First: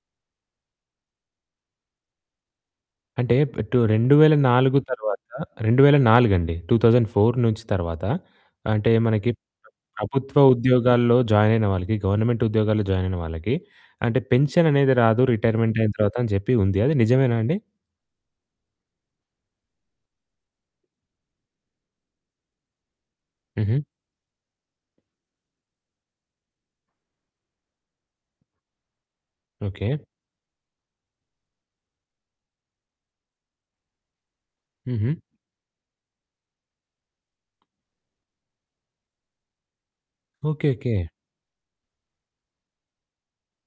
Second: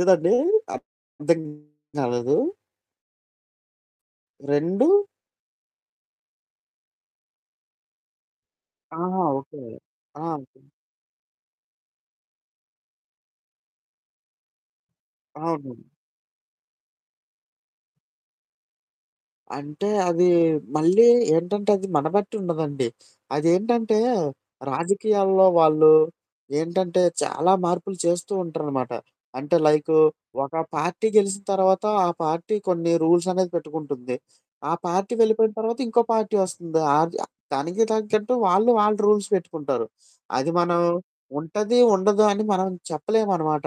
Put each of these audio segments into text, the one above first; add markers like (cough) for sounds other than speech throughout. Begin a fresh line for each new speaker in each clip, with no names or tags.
ఎదండీ? అ అర్ధం కాలేదు.
అంటే ప్రటు 2004
రెండు
తర్వాత రెండు వేల నాలుగండి. 2004 నుంచి తర్వాత. అంటే
ఆహా!
మనకి
ఓకే. ఆ!
ప్రభుత్వ ఉద్యోగాల్లో జాయిన్ అయిన వాళ్ళకి గవర్నమెంట్ ఉద్యోగాల్లో జాయిన్ అయిన వాళ్ళకి అంటే పెన్షన్ అనేది రాదు రిటైర్మెంట్
అవును.
అయిన తర్వాత అని చెప్పి ఉంది. అది నిజమేనా అండి?
అంటే అది మళ్ళీ ఏంటంటే అది మనబెట్టి ఉండదండి.
హుహు.
అదేంటంటే రాజకీయాల్లో వాళ్ళు ఏంటంటే చాలా మార్పులు చేస్తూ ఉంటరనమాట. అంటే లైకు
ఓకే.
ఒక పార్టీ గెలిసిన తర్వాత ఆ పార్టీ కొన్ని రూల్స్ అనేది పెట్టుకుంటుంది. ఆ పార్టీ
హుహు.
వెళ్ళిపోయిన తర్వాత ఇంకో పార్టీ వస్తుంది. ఆర్ దనికి దానికి తగట్టు వాళ్ళు వాళ్ళు రూల్స్ పెట్టుకుంటారు. అది
ఓకే.
మనం
ఓకే.
ఉంటది ఉండదు అని మనం చెప్పలేమనమాట.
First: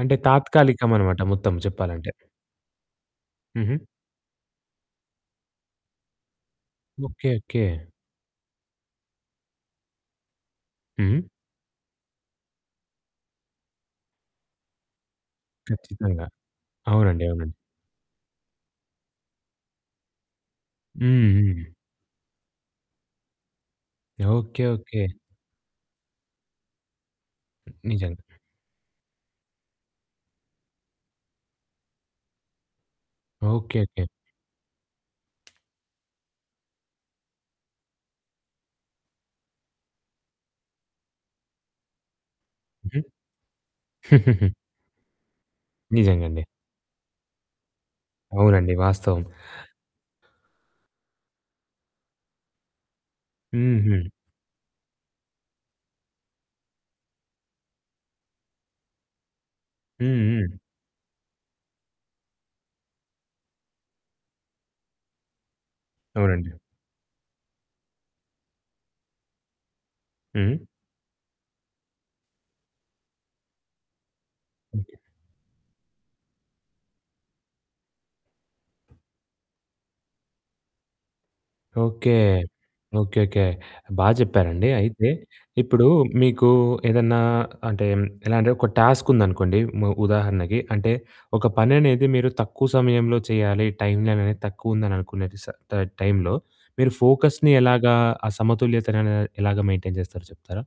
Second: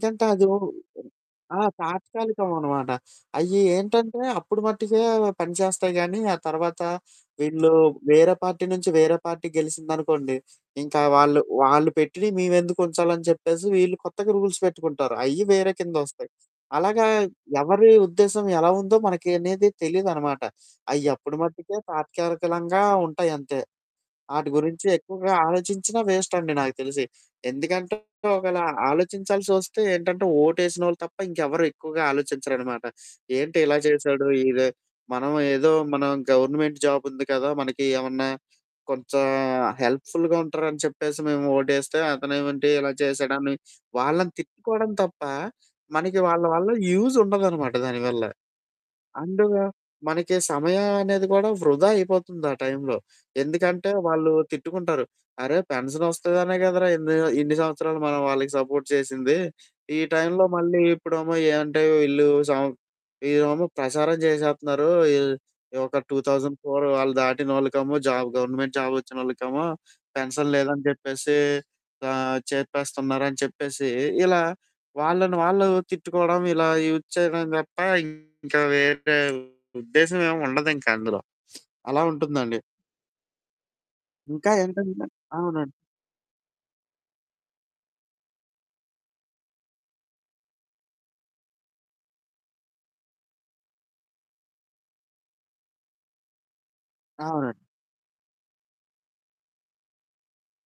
అంటే
అదు ఉ
తాత్కాలికం అనమాట మొత్తం
ఆ!
చెప్పాలంటే.
తాత్కాలికం అనమాట. అయ్యి
హుహు.
ఏంటంటే అప్పుడు మట్టికే పనిచేస్తాయి గానీ ఆ తర్వాత
ఓకే. ఓకే.
వీళ్ళు వేరే పార్టీ నుంచి వేరే పార్టీకి గెలిసిందనుకోండి ఇంకా
హుహు.
వాళ్ళు, వాళ్ళు పెట్టిని మేమెందుకు ఉంచాలని చెప్పేసి వీళ్ళు కొత్తగా రూల్స్ పెట్టుకుంటారు. అయ్యి వేరే
ఖచ్చితంగా.
కిందొస్తాయి. అలాగా
అవునండి. అవునండి.
ఎవరి ఉద్దేశ్యం ఎలా ఉందో మనకి అనేది తెలీదనమాట. అయ్యప్పుడు
హుహు.
మట్టికే తాత్కాలికలంగా ఉంటాయి అంతే. ఆటి
ఓకే.
గురించి
ఓకే.
ఎక్కువగా ఆలోచించిన వేస్ట్ అండి నాకు తెలిసి. ఎందుకంటే
నిజంగా.
ఒకేలా ఆలోచించాల్సి వస్తే ఏంటంటే ఓటు ఏసినోళ్ళు తప్ప ఇంకెవరు ఎక్కువగా ఆలోచించరనమాట. ఏంటి ఇలా
ఓకే. ఓకే.
చేశాడు ఇద మనం ఏదో మనం గవర్నమెంట్ జాబ్ ఉంది కదా! మనకి ఏమన్నా కొంచెం హెల్ప్‌ ఫుల్‌గా ఉంటారని చెప్పేసి మేము ఓటేస్తే అతనే ఏమంటి ఇలా
హుహు.
చేసేడాన్ని వాళ్ళని
(chuckles)
తిట్టుకోవడం తప్ప మనకి
నిజంగండి.
వాళ్ళ వల్ల యూజ్ ఉండదనమాట దాని వల్ల.
అవునండి. వాస్తవం.
అండు మనకి సమయం అనేది కూడా వృధా అయిపోతుంది ఆ టైంలో. ఎందుకంటే
హుహు.
వాళ్ళు తిట్టుకుంటారు. అరే! పెన్షన్ వస్తదనే కదరా! ఎన్ని ఇన్ని సంవత్సరాలు మనం వాళ్ళకి సపోర్ట్ చేసింది. ఈ
హ్మ్.
టైంలో
హ్మ్.
మళ్ళీ ఇప్పుడమో ఏమంటే వీళ్ళు సం వీళ్లేమో ప్రసారం చేసేస్తున్నారు. ఈ ఒక టూ
అవునండి.
థౌసండ్ ఫోర్ వాళ్ళు దాటిన వాళ్ళకమో జాబ్ గవర్నమెంట్ జాబ్ వచ్చినోళ్ళకమో పెన్షన్
హుహు.
లేదని చెప్పేసి, ఆహ్, చేపేస్తున్నారని చెప్పేసి ఇలా
ఓకే.
వాళ్ళని వాళ్ళు తిట్టుకోవడం ఇలా యూజ్ చేయడంని చెప్పా ఇంకా వేరే ఉద్దేశ్యం ఏమి ఉండదు ఇంకా అందులో. అలా
ఓకే.
ఉంటుందండి.
ఓకే. ఓకే. బా
ఇంకా
చెప్పారండి.
ఏంటంటే
అయితే
అవునండి.
ఇప్పుడు మీకు ఏదన్నా అంటే ఎలా అంటే ఒక టాస్క్ ఉందనుకోండి మ ఉదాహరణకి. అంటే ఒక పని అనేది మీరు తక్కువ సమయంలో చేయాలి టైమనేది తక్కువ ఉందిని అనుకునే స టైంలో మీరు ఫోకస్‌ని
అవునండి.
ఎలాగా ఆ సమతుల్యతన అనే ఎలాగా మెయింటైన్ చేస్తారో చెప్తారా?